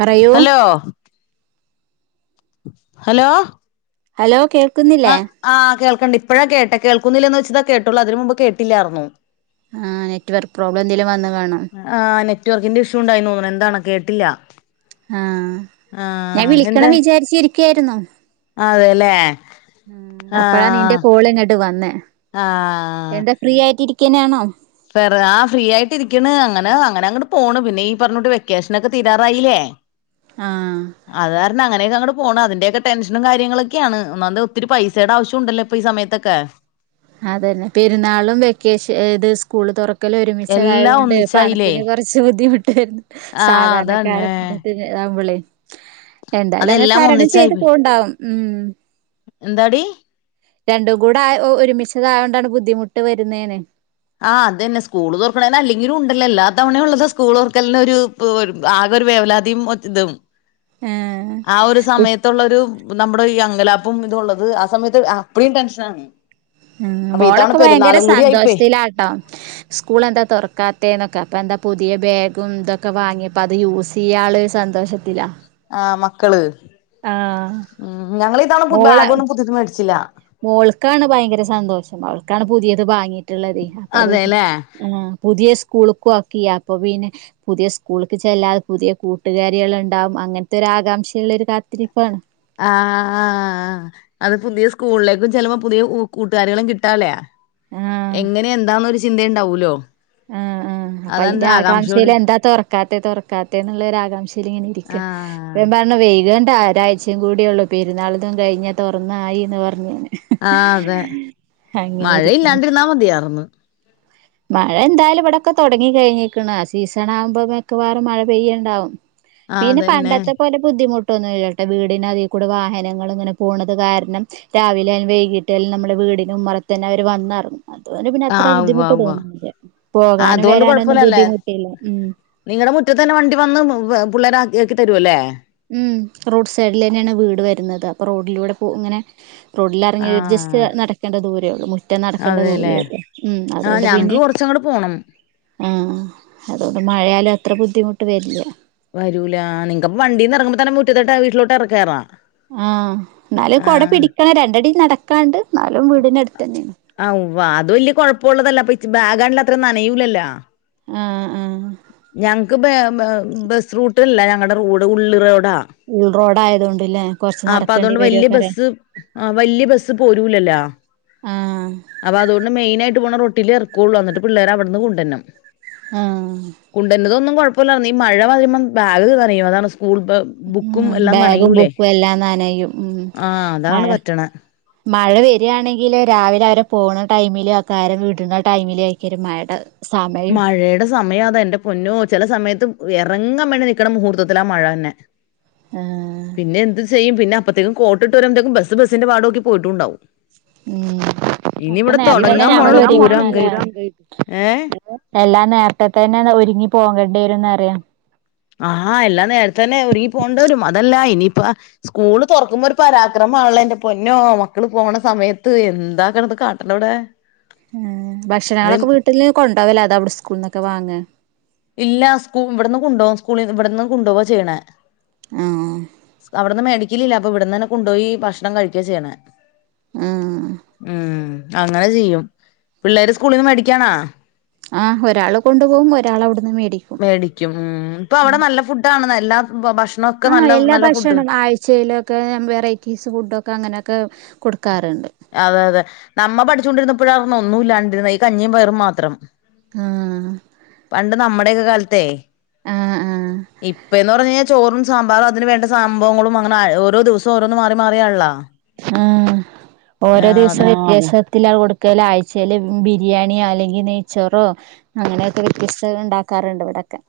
പറയൂ hello hello hello കേൾക്കുന്നില്ലേ? ആഹ് കേൾക്ക്ണ്ട് ഇപ്പഴാ കേട്ടെ കേൾക്കുന്നില്ലെന്ന് വെച്ചതാ കേട്ടുള്ളൂ അതിന് മുമ്പ് കേട്ടില്ലായിന്നു. ആഹ് നെറ്റ്‌വർക്ക് പ്രോബ്ലം എന്തെങ്കിലും വന്നു കാണോ? ആഹ് നെറ്റ് വർക്കിംഗ് ഇഷ്യൂ ഇണ്ടായി തോന്നുന്നു എന്താണോ കേട്ടില്ല. ആഹ് ആ ഞാൻ എന്താ വിളിക്കണം വിചാരിച്ചിരിക്കായിന്നോ. അതെല്ലേ? ആ അപ്പഴാ നിന്റെ കോൾ ഇങ്ങോട്ട് വന്നേ ആ എന്താ ഫ്രീ ആയിട്ടിരിക്കനാണോ? സെറ ആ ഫ്രീ ആയിട്ടിരിക്കണ് അങ്ങനെ അങ്ങനെ അങ്ങോട്ട് പോണ് പിന്നെ ഈ പറഞ്ഞോട്ട് വെക്കേഷനൊക്കെ തീരാറായില്ലേ? [unintelligible] ആഹ് അത് കാരണം അങ്ങനെയൊക്കെ അങ്ങ് പോണ് ടെൻഷൻ കാര്യങ്ങളൊക്കെയാണ് ഒന്നാമത് ഒത്തിരി പൈസയുടെ ആവ്യശ്യം ഇണ്ടല്ലോ. ഇപ്പോ ഈ സമയത്തൊക്കെ അതന്നെ പെരുന്നാളും വെക്കേഷൻ ഇത് സ്കൂള് തുറക്കൽ എല്ലാം ഒരുമിച്ചയതുകൊണ്ട് ഒന്നിച്ചായില്ലേ പണത്തിന് കുറച്ച് കുറച്ചു ബുദ്ധിമുട്ട് ആ സാധാരണക്കാര അതന്നെ തകുമ്പളെ എന്തായാലും അങ്ങനെ അതെല്ലാം തരണം ചെയ്ത് ഒന്നിച്ചായി പോണ്ടാവും ഉം എന്താടി രണ്ടും കൂടെ ആ ഒരുമിച്ചതായൊണ്ടാണ് ബുദ്ധിമുട്ട് വരുന്നേന് ആഹ് അതെന്നെ സ്കൂള് തൊർക്ക്ണേന് അല്ലെങ്കിലും ണ്ടല്ലോ എല്ലാ തവണയും ഉള്ളതാ സ്കൂള് തൊർക്കൽനൊരു [unintelligible] ആകെ ഒരു വേവലാതിം ഒര് തും ഏഹ് ആ ഒരു സമയത്തുള്ളൊരു നമ്മുടെ ഈ അങ്കലാപ്പും ഇതുള്ളത് ആ സമയത്ത് അപ്പ്ടീം ടെൻഷനാണ് ഉം അപ്പൊ ഇത്തവണ മോളൊക്കെ ഭയങ്കര പെരുന്നാളും കൂടി ആയിപ്പോയി സന്തോഷത്തിലാട്ടോ സ്കൂളെന്താ തൊറക്കാത്തെന്നൊക്കെ അപ്പ എന്താ പുതിയ ബാഗും തൊക്കെ വാങ്ങി അപ്പത് യൂസെയ്യാള്ളൊര് സന്തോഷത്തില ആഹ് മക്കള് ഉം ഞങ്ങള് ഇതാണ് മോളെ ബാഗൊന്നും പുത്യേത് മേടിച്ചില്ല മോൾക്കാണ് ഭയങ്കര സന്തോഷം അവൾക്കാണ് പുതിയത് വാങ്ങിട്ട്ള്ളതേ അപ്പത് അതേല്ലേ ആഹ് പുതിയ സ്കൂൾക്കു ആക്കി അപ്പൊ പിന്നെ പുതിയ സ്കൂൾക്ക് ചെല്ലാതെ പുതിയ കൂട്ടുകാരികൾ ണ്ടാവും അങ്ങൻത്തൊരു ആകാംക്ഷയുള്ളൊരു കാത്തിരിപ്പാണ് ആഹ് അത് പുതിയ സ്കൂളിലേക്കും ചെൽപ്പോ പുതിയ കൂട്ടുകാരികളും കിട്ടാള്ള്യ ആഹ് എങ്ങനെ എന്താന്നോരു ചിന്തണ്ടാവൂലോ അപ്പയ്ന്റെ ആകാംക്ഷയിലെന്താ തൊർക്കാത്തെ തൊർക്കാത്തെന്ന്ള്ളൊരു ആകാംക്ഷയിലിങ്ങനെ ഇരിക്ക അപ്പൊ ആഹ് ഞാൻ പറ കാരണം വൈകേണ്ട ഒരാഴ്ച്ചയും കൂടിയുള്ളൂ പെരുന്നാളതും കഴിഞ് തൊർന്നായി ന്ന് പർഞ് ഞാന് ആഹ് അതെ അങ്ങനെ മഴയില്ലാണ്ടിര്ന്നാ മതിയാർന്ന് മഴെന്തായാലും ഇവടൊക്കെ തൊടങ്ങി കഴിഞ്ക്ക്‌ണ് ആഹ് സീസണാകുമ്പോ മിക്കവാറും മഴ പെയ്യ്ണ്ടാവും ആഹ് പിന്നെ അതന്നെ പണ്ടത്തെ പോലെ ബുദ്ധിമുട്ട് ട്ടൊന്നുല്ലട്ടോ വീടിനതി കൂടെ വാഹനങ്ങള്ങ്ങനെ പോണത് കാരണം രാവിലെ ആയാലും വൈകിട്ട്യായാലും നമ്മടെ വീടിന് ഉമ്മറത്തെന്നെ അവര് വന്നെർങ്ങും അതോണ്ട് പിന്നെ അത്ര ആഹ് ഉവ്വ ബുദ്ധിമുട്ട് ഉവ്വ തോന്ന്ണില്ല ആഹ് പോകാനും അതുകൊണ്ട് വെരാനൊന്നും കൊഴപ്പല്ലല്ലേ ബുദ്ധിമുട്ടില്ല ഉം നിങ്ങടെ മുറ്റത്ത് തന്നെ വണ്ടി വന്ന് പിള്ളേരാക്കി തരുല്ലേ ഉം റോഡ് സൈഡിലെന്നെണ് വീട് വെരുന്നത് അപ്പൊ റോഡിലൂടെ പോ ഇങ്ങനെ റോഡിലെർങ്ങി ഒര് ജസ്റ്റ് ആഹ് നടക്കേണ്ട ദൂരേള്ളൂ മുറ്റം നടക്കണ്ട അതെല്ലേ ദൂരേള്ളൂ ഉം ആഹ് അതോണ്ട് ഞങ്ങക്ക് പിന്നെ കൊറച്ചങ്ങട് പോണം ആഹ് അതോണ്ട് മഴായാലും അത്ര ബുദ്ധിമുട്ട് വെര്ല്ല വരൂല്ല നിങ്ങക്പ്പ വണ്ടീന്ന് എറങ്ങുമ്പോ തന്നെ മുറ്റത്തോട്ട് വീട്ടിലോട്ട് കേറാ ആഹ് ന്നാലും കൊട ആഹ് പിടിക്കണം രണ്ടടി നടക്കാണ്ട് ന്നാലും വീടിനട് ത്തെന്നെണ് അവ്വാ അത് വെല്യ കൊഴപ്പള്ളതല്ല അപ്പ ച്ച് ബാഗാള്ല് അത്ര നനയൂലല്ലോ ആഹ് ആഹ് ഞങ് ക്ക് ബെ ബെസ് റൂട്ട്ല്ല ഞങ്ങടെ റോഡ് ഉള്ള് റോഡാ ഉൾറോഡായതോണ്ട്ല്ലേ ആഹ് അപ്പൊ അതോണ്ട് വെല്ല്യ ബസ്സ് ആ വെല്ല്യ ബസ്സ് പോരൂലല്ലോ ആഹ് അപ്പൊ അതോണ്ട് മെയിനായിട്ട് പോണ റോട്ടിലെറക്കൊള്ളു അന്ന്ട്ട് പിള്ളേരെ അവ്ട്ന്ന് കൊണ്ടര്ണം ആഹ് കുണ്ടര്തൊന്നും കൊഴപ്പല്ലാർന്നു ഈ മഴ വരുമ്പം ബാഗ് നനയും അതാണ് സ്കൂൾ ബ ആ ബാഗും ബുക്കും എല്ലാം നനയും ഉം ആഹ് അതാണ് മഴ പറ്റണെ മഴ വെരാണെങ്കില് രാവിലെ അവരെ പോണ ടൈമിലേക്കാരം വിട്ണ ടൈമിലേക്കാരം മഴണ്ടാവ മഴേടെ സമയം അതാ എന്റെ പൊന്നോ ചെല സമയത്ത് എറങ്ങാൻ വേണ്ടി നിക്കണ മുഹൂർത്തത്തിലാ മഴെന്നെ ആഹ് പിന്നെന്ത് ചെയ്യും പിന്നപ്പത്തേക്കും കോട്ട് ട്ട് വെരുമ്പത്തേക്കും ബസ്സ് ബസ്സിന്റെ പാടോക്കി പോയിട്ടുണ്ടാവും ഉം ഇനി അപ്പ ഇവിടെ നേരത്തെന്നെ തുടങ്ങാൻ ഞങ്ങള് പോണുള്ളൂ പൂരം ഒരുങ്ങണ ല്ലേ അങ്കായിട്ട് ഏഹ് എല്ലാം നേരത്തെ തന്നെ ഒരുങ്ങി പോകണ്ടി വരും എന്ന് പറയാ ആഹ് എല്ലാം നേരത്തെ തന്നെ ഒരുങ്ങി പോണ്ട വരും അതല്ല ഇനിപ്പാ സ്കൂള് തൊറക്കുമ്പോ ഒരു പരാക്രമമാണല്ലോ എന്റെ പൊന്നോ മക്കള് പോണ സമയത്ത് എന്താക്കെടന്ന് കാട്ട ണിവടെ ഏഹ് ഭക്ഷണങ്ങളൊക്കെ വീട്ടില് കൊണ്ട പോവല്ല അതാ അവടെ സ്കൂള്ന്നൊക്കെ വാങ്ങാ ഇല്ല സ്കൂ ഇവടുന്ന് കൊണ്ടോവും സ്കൂളിൽ ഇവടെന്ന് കൊണ്ടുപോവാ ചെയ്യണേ ആഹ് അവടന്ന് മേടിക്കലില്ല അപ്പോ ഇവിടന്ന് തന്നെ കൊണ്ടുപോയി ഭക്ഷണം കഴിക്ക ചെയ്യണേ ആഹ് ഉം അങ്ങനെ ചെയ്യും പിള്ളേര് സ്കൂളിന്ന് മേടിക്കണാ? ആഹ് ഒരാള് കൊണ്ട് പോകും ഒരാൾ അവിടുന്ന് മേടിക്കും. മേടിക്കും ഉം ഇപ്പോ അവടെ നല്ല ഫുഡ് ആണ് എല്ലാ ഭക്ഷ ആഹ് എല്ലാ ഭക്ഷണം ആഴ്ച്ചെല് ഒക്കെ വെറൈറ്റീസ് ഫുഡൊക്കെ അങ്ങനെക്കെ കൊടുക്കാറ്ണ്ട്. അതെ അതെ നമ്മ പഠിച്ചോണ്ടിരുന്നപ്പോഴാർന്നു ഒന്നും ഇല്ലാണ്ടിരുന്ന ഈ കഞ്ഞിം പയറും മാത്രം. ആഹ് പണ്ട് നമ്മടെക്കെ കാലത്തേ ആഹ് ആഹ് ഇപ്പ എന്ന് പറഞ്ഞ് കയിഞ്ഞാ ചോറും സാമ്പാറും അതിന് വേണ്ട സംഭവങ്ങളും അങ്ങന ഓരോ ദിവസോം ഓരോന്ന് മാറി മാറിയൻള്ളാ ആഹ് ഓരോ ദിവസം അതെ വ്യത്യാസ ത്തിലാ കൊടുക്കല് ആഴ്ച്ചേല് ബിരിയാണിയോ അല്ലെങ്കിൽ നെയ്ച്ചോറോ അങ്ങനെയൊക്കെ വ്യത്യസ്ത ഇണ്ടാക്കാറുണ്ട് ഇവടക്കെ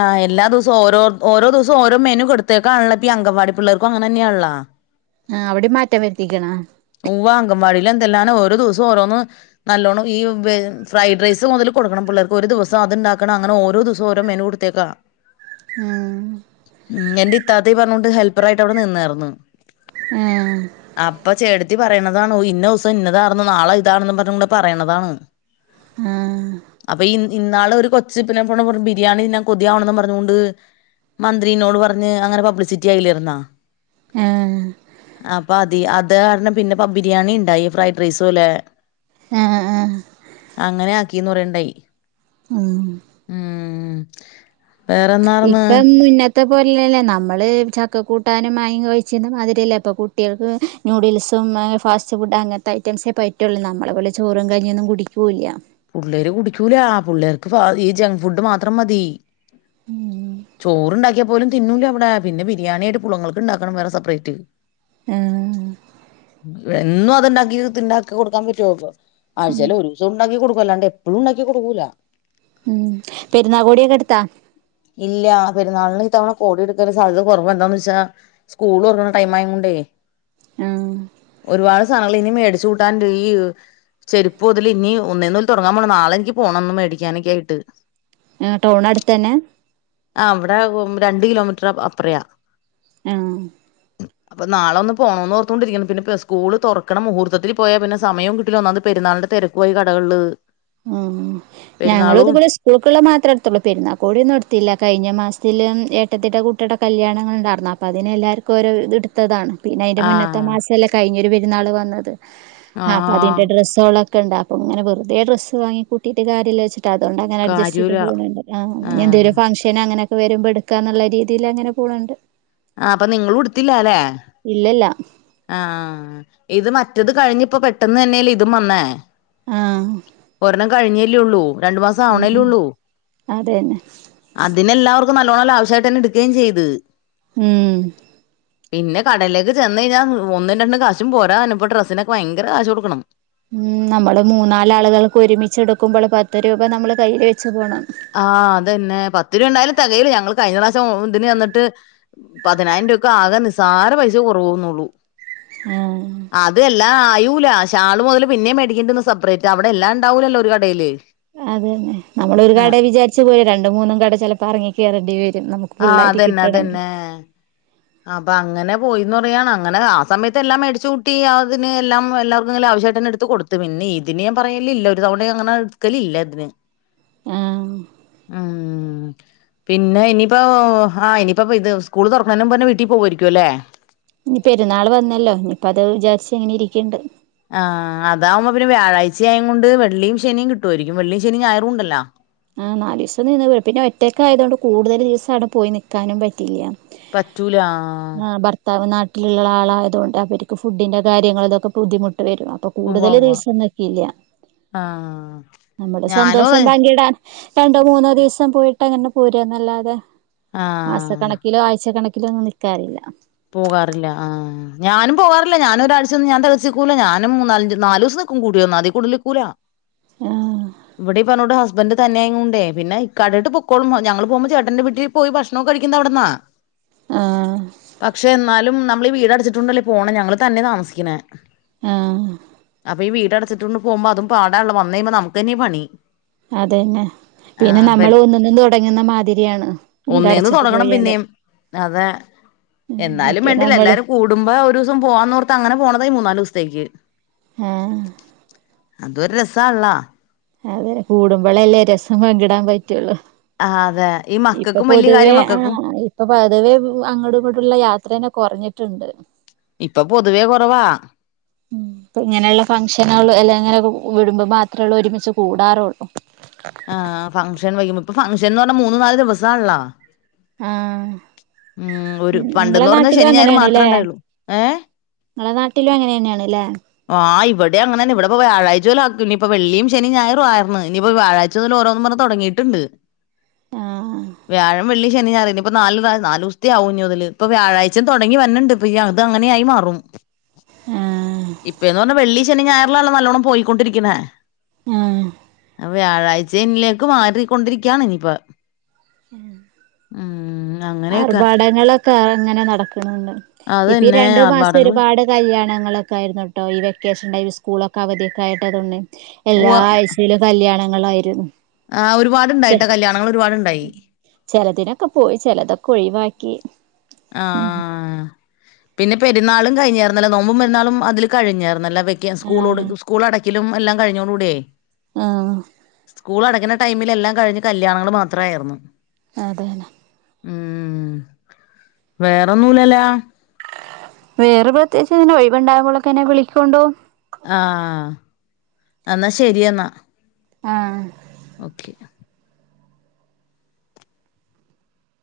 ആ എല്ലാ ദിവസോം ഓരോ ഓരോ ദിവസം ഓരോ മെനു കൊടുത്തേക്കാണലോ അങ്കവാടി പിള്ളേർക്കും അങ്ങനെന്നെ ആണലോ ആഹ് അവടേം മാറ്റം വരുത്തിക്കണ ഉവ്വാ അങ്കൻവാടിൽ എന്തല്ലാ ഓരോ ദിവസോം ഓരോന്ന് നല്ലോണ്ണം ഈ ഫ്രൈഡ് റൈസ് മുതൽ കൊടുക്കണം പിള്ളേർക്ക് ഒരു ദിവസം അത്ണ്ടാക്കണം അങ്ങനെ ഓരോ ദിവ സോം ഓരോ മെനു കൊടുത്തേക്കാ ഉം ഉം എന്റെ ഇത്താത്തേ പറഞ്ഞകൊണ്ട് ഹെൽപ്പറായിട്ട് അവടെ നിന്നാറ്ന്നു ഉം അപ്പ ചേട്ടത്തി പറയുന്നതാണോ ഇന്ന ദിവസം ഇന്നതാണന്ന നാളെ ഇതാണെന്നും പറഞ്ഞും കൂടെ പറയുന്നതാണ് ആഹ് അപ്പോ ഇ ഇന്നാള് ഒരു കൊച്ച് പിന്നെ ബിരിയാണി ഞാൻ കൊതിയാവണന്ന് പറഞ്ഞോണ്ട് മന്ത്രിനോട് പറഞ്ഞ് അങ്ങനെ പബ്ലിസിറ്റി ആയില്ലേരുന്നാ ഏഹ് അപ്പോ അതി അത് കാരണം പിന്നെ പം ബിരിയാണി ഇണ്ടായി ഫ്രൈഡ് റൈസ് പോലെ ആഹ് ആഹ് അങ്ങനെ ആക്കീന്ന് പറയ്ണ്ടായി ഉം ഉം വേറെന്നാ ഇപ്പം [unintelligible] ത്തെ പോലല്ലേ നമ്മള് ചക്ക കൂട്ടാനും [unintelligible] കഴിച്ചതും മാതിരിയല്ലേ ഇപ്പോ കുട്ടികൾക്ക് നുഡിൽസും ഏഹ് ഫാസ്റ്റ് ഫുഡ് അങ്ങനത്തെ ഐറ്റംസേ പറ്റുള്ളൂ നമ്മളെ പോലെ ചോറും കഞ്ഞിന്നും കുടിക്കൂവില്ല്യ പുള്ളേര് കുടിക്കൂല പുള്ളേർക്ക് ഈ ജങ്ക് ഫുഡ് മാത്രം മതി. ചോറ്ണ്ടാക്കിയ അ പോലും തിന്നൂല അവിടെ. പിന്നെ ബിരിയാണീടെ പുളങ്ങൾക്ക് ഇണ്ടാക്കണം വേറെ സെപ്പറേറ്റ്. ആഹ് എന്നും അത് ഇണ്ടാക്കി ഇത്ണ്ടാക്. കൊടുക്കാൻ പറ്റോ. ആഴ്ചയില് ഒരൂസം ഉണ്ടാക്കി കൊടുക്കു. അല്ലാണ്ട് എപ്പഴും ഇണ്ടാക്കി കൊടുക്കൂല. ഉം പെരുന്നാകോടിയൊക്കെ എടുത്താ. ഇല്ല പെരുന്നാളിന് ഇ തവണ കോടി ഇടുക്കാൻ സാധ്യത കൊറവ എന്താന്ന് വെച്ചാ. സ്കൂൾ തൊറക്ക്ണ ടൈം ആയോണ്ടെ ആഹ് ഒരുപാട് നങ്ങള് ഇനി മേടിച്ചു കൂട്ടാണ്ടീഹ്. ചെരിപ്പ് ഒതല് ഇഞ് ഒന്നേന്നോല് തൊടങ്ങാൻ പോണം. നാളെ എൻക്ക് പോണം. ഒന്ന് മേടിക്കാനൊക്കെ ആയിട്ട്. ആ ടൗണ് അടുത്തെന്നെ. ആ ഇവടെ രണ്ട് കിലോമീറ്റർ അപ്പറയാ. ആഹ്. അപ്പ നാളൊന്ന് പോണോന്ന് ഓർത്തൊണ്ടിരിക്കണ്. പിന്നെ ഇപ്പ സ്കൂള് തൊറ്ക്ക്ണ മുഹൂർത്തത്തില് പോയാ പിന്നെ സമയോം കിട്ടുല. ഒന്നാമത് പെരുന്നാളിന്റെ തെര കോയി കടകള്ല്. ഉം ഞങ്ങളു ഇതുപോലെ സ് സ്കൂൾക്ക്ള്ളേ മാത്രേ ഇട്ത്തുള്ളു. പെരുന്നാ കോടി ഒന്നും എടുത്തില്ല. കഴിഞ്ഞ മാസത്തില് ഏട്ടത്തിടെ കുട്ടീടെ കല്യാണങ്ങള്ണ്ടാര്ന്നു. അപ്പ അതിനെല്ലാർക്കോരോ ഇതെ ത്തതാണ് പിന്നെ അതിന്റെ ആ മുന്നത്തെ മാസല്ലേ കഴിഞ്ഞൊരു പെരുന്നാള് വന്നത്. ആ അപ്പൊ അതിന്റെ ഡ്രസ്സോളെ ക്കെണ്ട് അപ്പം ഇങ്ങെനെ വെറ്തെ ഡ്രസ് വാങ്ങി കൂട്ടിട്ട് കാര്യല്ല വച്ചി അതോണ്ട് അങ്ങനെ അഡ്ജസ്റ്റ് ചെയ്ത് കാര്യൂല പോണ് ഇണ്ട് ആഹ് ആ ഇഞ് എന്തേലും ഫങ് അങ്ങനൊക്കെ വരുമ്പോ ഇടുക്കാ ന്നുള്ള രീതില് അങ്ങെനെ പോണ് ഇണ്ട്. ആഹ് അപ്പൊ നിങ്ങളു ഇടുത്തില്ല ല്ലെ ഇല്ലല്ല ആഹ്. ഇത് മറ്റത് കഴിഞ്ഞിപ്പൊ പെട്ടെന്നെന്നെല്ല ഇതും വന്നെ. ആഹ് ഒരെണ്ണം കഴിഞ്ഞെല്യാെള്ളൂ. രണ്ടു മാസം ഉം ആവണെല്യാെള്ളു. അതന്നെ അതിനെല്ലാവർക്കും നല്ലോണം ലാവിഷായിട്ടന്നെ ഇടുക്കേം ചെയ്ത്. ഉം പിന്നെ കടലെക്ക് ചെന്നാ കയിഞ്ഞ ഒന്നും രണ്ടും കാശും പോരാ. ഇന്ന്പ്പോ ഡ്രസ്സിനെക്കെ ഭയങ്കര കാശ് കൊടുക്കണം. ഉം നമ്മള് മൂന്നാല് ആളുകൾക്ക് ഒരുമിച്ചെടുക്കുമ്പള് പത്ത് രൂപ നമ്മള് കയ്യില് വെച്ച് പോണം. ആഹ് അതെന്നെ. പത്ത് രൂപ ഇണ്ടായാലും തെകയൂല. ഞങ്ങൾ കഴിഞ്ഞ പ്രാവശം ഇതിന് ചെന്നിട്ട്. പതിനായിരം രൂക്ക് ആകെ നിസ്സാര പൈസയേ കുറവെന്നുള്ളൂ. ആഹ് അതു എല്ലാം ആയൂല. ഷാള് മൊതല് പിന്നേം മേടിക്കേണ്ടിന്നു സപ്പറേറ്റ. അവിടെ എല്ലാം ഇണ്ടാവൂലല്ലോ ഒരു കടേല്. അത് തന്നെ നമ്മളൊരു കട വിചാരിച്ച് പോയ രണ്ടും മൂന്നും കട ചെലപ്പോ അറങ്ങിക്കേറേണ്ടി വെരും നമു ഫുള്ളായിട്ട് കിട്ടണെങ്കി ആഹ് അപ്പങ്ങനെ പോയിന്ന് പറയാണ്. അങ്ങനെ ആ സമയത്ത് എല്ലാം മേടിച്ചു കൂട്ടി അതിന് എല്ലാം എല്ലാർക്കു ലാവിഷായിട്ടെന്നെ എടുത്ത് കൊടു ത്ത് പിന്നെ ഇതിന് ഞാ പറയലില്ല. ഒരു തവണ അങ്ങനെ എടുക്കലില്ല ഇതിന്. ആഹ് ഉം. പിന്നെ ഇനീപ്പോ ആ ഇനിപ്പോ ഇത് സ്കൂള് തൊറക്ക്ണേനു മുമ്പന്നെ വീട്ടി പോവേരിക്കുല്ലേ? ഇനി പെരുന്നാള് വന്നല്ലൊ. ഇനിപ്പ അത് വിചാരിച്ചിങ്ങനെ ഇരിക്ക്ണ്ട്. ആഹ് അതാവുമ്പം പിന്നെ വ്യാഴാഴ്ചയായിങ്ങ് കൊണ്ട് വെള്ളിം ശനിം കിട്ട്വാരിക്കും വെള്ളീം ശനിം ഞായറു ഇണ്ടല്ലൊ. ആ നാലീസം നിന്ന് വരും. പിന്നെ ഒറ്റയ്ക്കായതൊണ്ട് കൂടുതല് ദിവസം ആടെ പോയി നിക്കാനും പറ്റില്ല. പറ്റൂല ആഹ്. തമിഴ്നാട്ടില്ള്ള ആളായതോണ്ട് അവര്ക്ക് ഫുഡിന്റെ കാര്യങ്ങള് ഇതൊക്കെ ബുദ്ധിമുട്ട് വെരും. അപ്പൊ ഉവ്വ കൂടുതല് ഉവ്വ ദിവസം നിക്കില്ല. ആ നമ്മടെ ഞാനും സന്തോഷം അതെ പങ്കിടാൻ. രണ്ടോ മൂന്നോ ദിവസം പോയിട്ട് അങ്ങനെ പോര്യാന്നല്ലാതെ ആ മാസക്കണക്കിലോ ആഴ്ച കണക്കി ക്കിലൊന്നും നിക്കാറില്ല. പോകാറില്ല ആഹ്. ഞാനും പോകാറില്ല ഞാനൊരാഴ്ച ഒന്ന് ഞാൻതെകച്ചിക്കൂല ഞാനും മൂന്നാലഞ്ച് നാലു ദിവസം നിക്കും കൂടിവന്ന അതി കൂടുതലിക്കൂല. ആഹ് ഇവിടെ ഈ പറഞ്ഞുട്ട് ഹസ് ബന്റ് തന്നെആയുംങ്ങുണ്ടേ പിന്നെ ഇ കടയിട്ട് പൊക്കോളും ഞങ്ങള് പോകുമ്പോ ചേട്ടന്റെ വീട്ടി പോയി ഭക്ഷണൊക്കെ കഴിക്കുന്നെ അവിടിന്നാ. ആഹ് പക്ഷെ എന്നാലും നമ്മളീ വീട് അടിച്ചിട്ടൂണ്ടല്ലേ പോണേ ഞങ്ങള് തന്നെയാ താമസിക്കണേ. ആഹ് അപ്പൊഈ വീടടച്ചിട്ടൊണ്ട് പോകുമ്പോ അതും പാടണല്ലോ വന്ന് കഴിയുമ്പോ നമുക്ക്‌ തന്നെയ പണി. അതന്നെ. ആ പിന്നെ വെൽ നമ്മള് ഒന്നന്നും തുടങ്ങുന്ന മാതിരിയാണ് വീട് ഒന്നേന്ന് അടച്ചിട്ട് തൊടങ്ങണം പോയാല്. പിന്നേം അതെ. ഉം എന്നാലും മറ്റേ വേണ്ടില്ല നമ്മള് എല്ലാരും കൂടുമ്പോ ഒരു ദിവസം പോവാന്നോർത്ത് അങ്ങനെ പോണതാ ഈ മൂന്നാല് ദിവസത്തേക്ക്. ആഹ് അതൊരു രസള്ള. അതെ കൂടുമ്പോളല്ലേ രസം പങ്കിടാൻ പറ്റുള്ളൂ. ആ അതെ. ഈ ഇപ്പൊ മക്കൾക്കും വലിയ പൊതുവേ കാര്യം ആ മക്കൾക്കും ഇപ്പൊ പൊതുവേ അങ്ങോട് ഇങ്ങോട്ടള്ള യാത്രേനെ കുറഞ്ഞിട്ടുണ്ട്. ഇപ്പൊ പൊതുവേ കുറവാ. ഉ ഇപ്പ ഇങ്ങനെള്ള ഫംഗ്ഷനുകൾ അല്ല ഇങ്ങനെ വിടുമ്പോ മാത്രള്ളൂ ഒരുമിച്ച് കൂടാറുള്ളൂ. ആ ഫംഗഷൻ വക്കുമ്പം ഇപ്പ ഫങ്ഷൻ എന്ന് പറഞ്ഞാ മൂന്ന് നാല് ദിവസാണല്ലോ. ആഹ് ഉം ഒരു നി നിങ്ങളെ പണ്ടെന്ന് പറഞ്ഞാ നാട്ടിലു ശനി ഞായർ മാത്രേ അങ്ങനെണ്ല്ലേ. ഉണ്ടായുള്ളൂ ഏഹ് ങ്ങള നാട്ടിലും അങ്ങനെന്നെയാണ് ല്ലേ. ആഹ് ഇവിടെ അങ്ങനന്ന ഇവിടൊപ്പോ വ്യാഴ്ച പോല ആക്കും ഇപ്പൊ വെള്ളിയും ശെനിയും ഞായറും ആയിർന്ന് ഇനിപ്പോ വ്യാഴാഴ് ച്ച്ത് ല് ഓരോന്നു പറഞ്ഞ് തൊടങ്ങിട്ടുണ്ട് ആഹ് വ്യാഴം. വെള്ളി, ശനി ഞായാറ് ഇനിപ്പ നാല്, നാല് ദിവസത്തെ ആവും ഞ്ഞിമുതല് ഇപ്പൊ വ്യാഴാഴ്ച്ചേ തൊടങ്ങി വരണിണ്ട്പ്പ അത് അങ്ങനെയായി മാറും. ആ ഇപ്പ എന്ന് പറഞ്ഞാ വെള്ളി, ശനി, ഞായറിലാണല്ലോ നല്ലോണ്ണം പോയിക്കൊണ്ടിരിക്കുന്നേ. ആഹ് അ വ്യാഴാഴ്ച്ചേനിലേക്ക് മാറിക്കൊണ്ടിരിക്കാണ് ഇനിപ്പ. ആ അങ്ങനെയൊക്കെ ആർഭാടങ്ങളൊക്കെ അങ്ങനെ നടക്കണുണ്ട് ഇപ്പ ഈ അതന്നെ രണ്ടു മാസം ആർഭാടങ്ങള് ഒരുപാട്. കല്യാണങ്ങളോക്കെ ആയിരുന്നുട്ടോ ഈ വെക്കേഷന്റ ഈ സ്കൂളൊക്കെ അവധിയൊക്കെ ആയിട്ടതൊണ്ട്. എല്ലാ ഉവ്വ ആഴ്ചയിലും കല്യാണങ്ങളായിരുന്നു. ആ ചെ ഒരുപാടുണ്ടായിട്ടോ കല്യാണങ്ങൾ ഒരുപാടുണ്ടായി. ചെലതിനൊക്കെ പോയി ചിലതൊക്കെ ഒഴിവാക്കി. ആ പിന്നെ പെരുന്നാളും കഴിഞ്ഞായിരുന്നല്ല നോമ്പ് പെരുന്നാളും അതില് കഴിഞ്ഞരുന്നല്ല. വെ സ്കൂളോട് ആഹ് സ്കൂളടക്കലും എല്ലാം കഴിഞ്ഞോടൂടെ. ആഹ്. സ്കൂളടക്കണ ടൈമിലെല്ലാം കഴിഞ് കല്യാണങ്ങൾ മാത്രായിരുന്നു. അതന്നെ. ഉം. വേറൊന്നുലല്ലാ. വേറെ പ്രത്യകിച്ചച്ച് ഇതിന ഒഴിവണ്ടകുമ്പോക്കെ എന്നെ വിളിക്കൊണ്ടോ ആഹ എന്നാ ശരിയെന്നാ. ആഹ് ഓക്കെ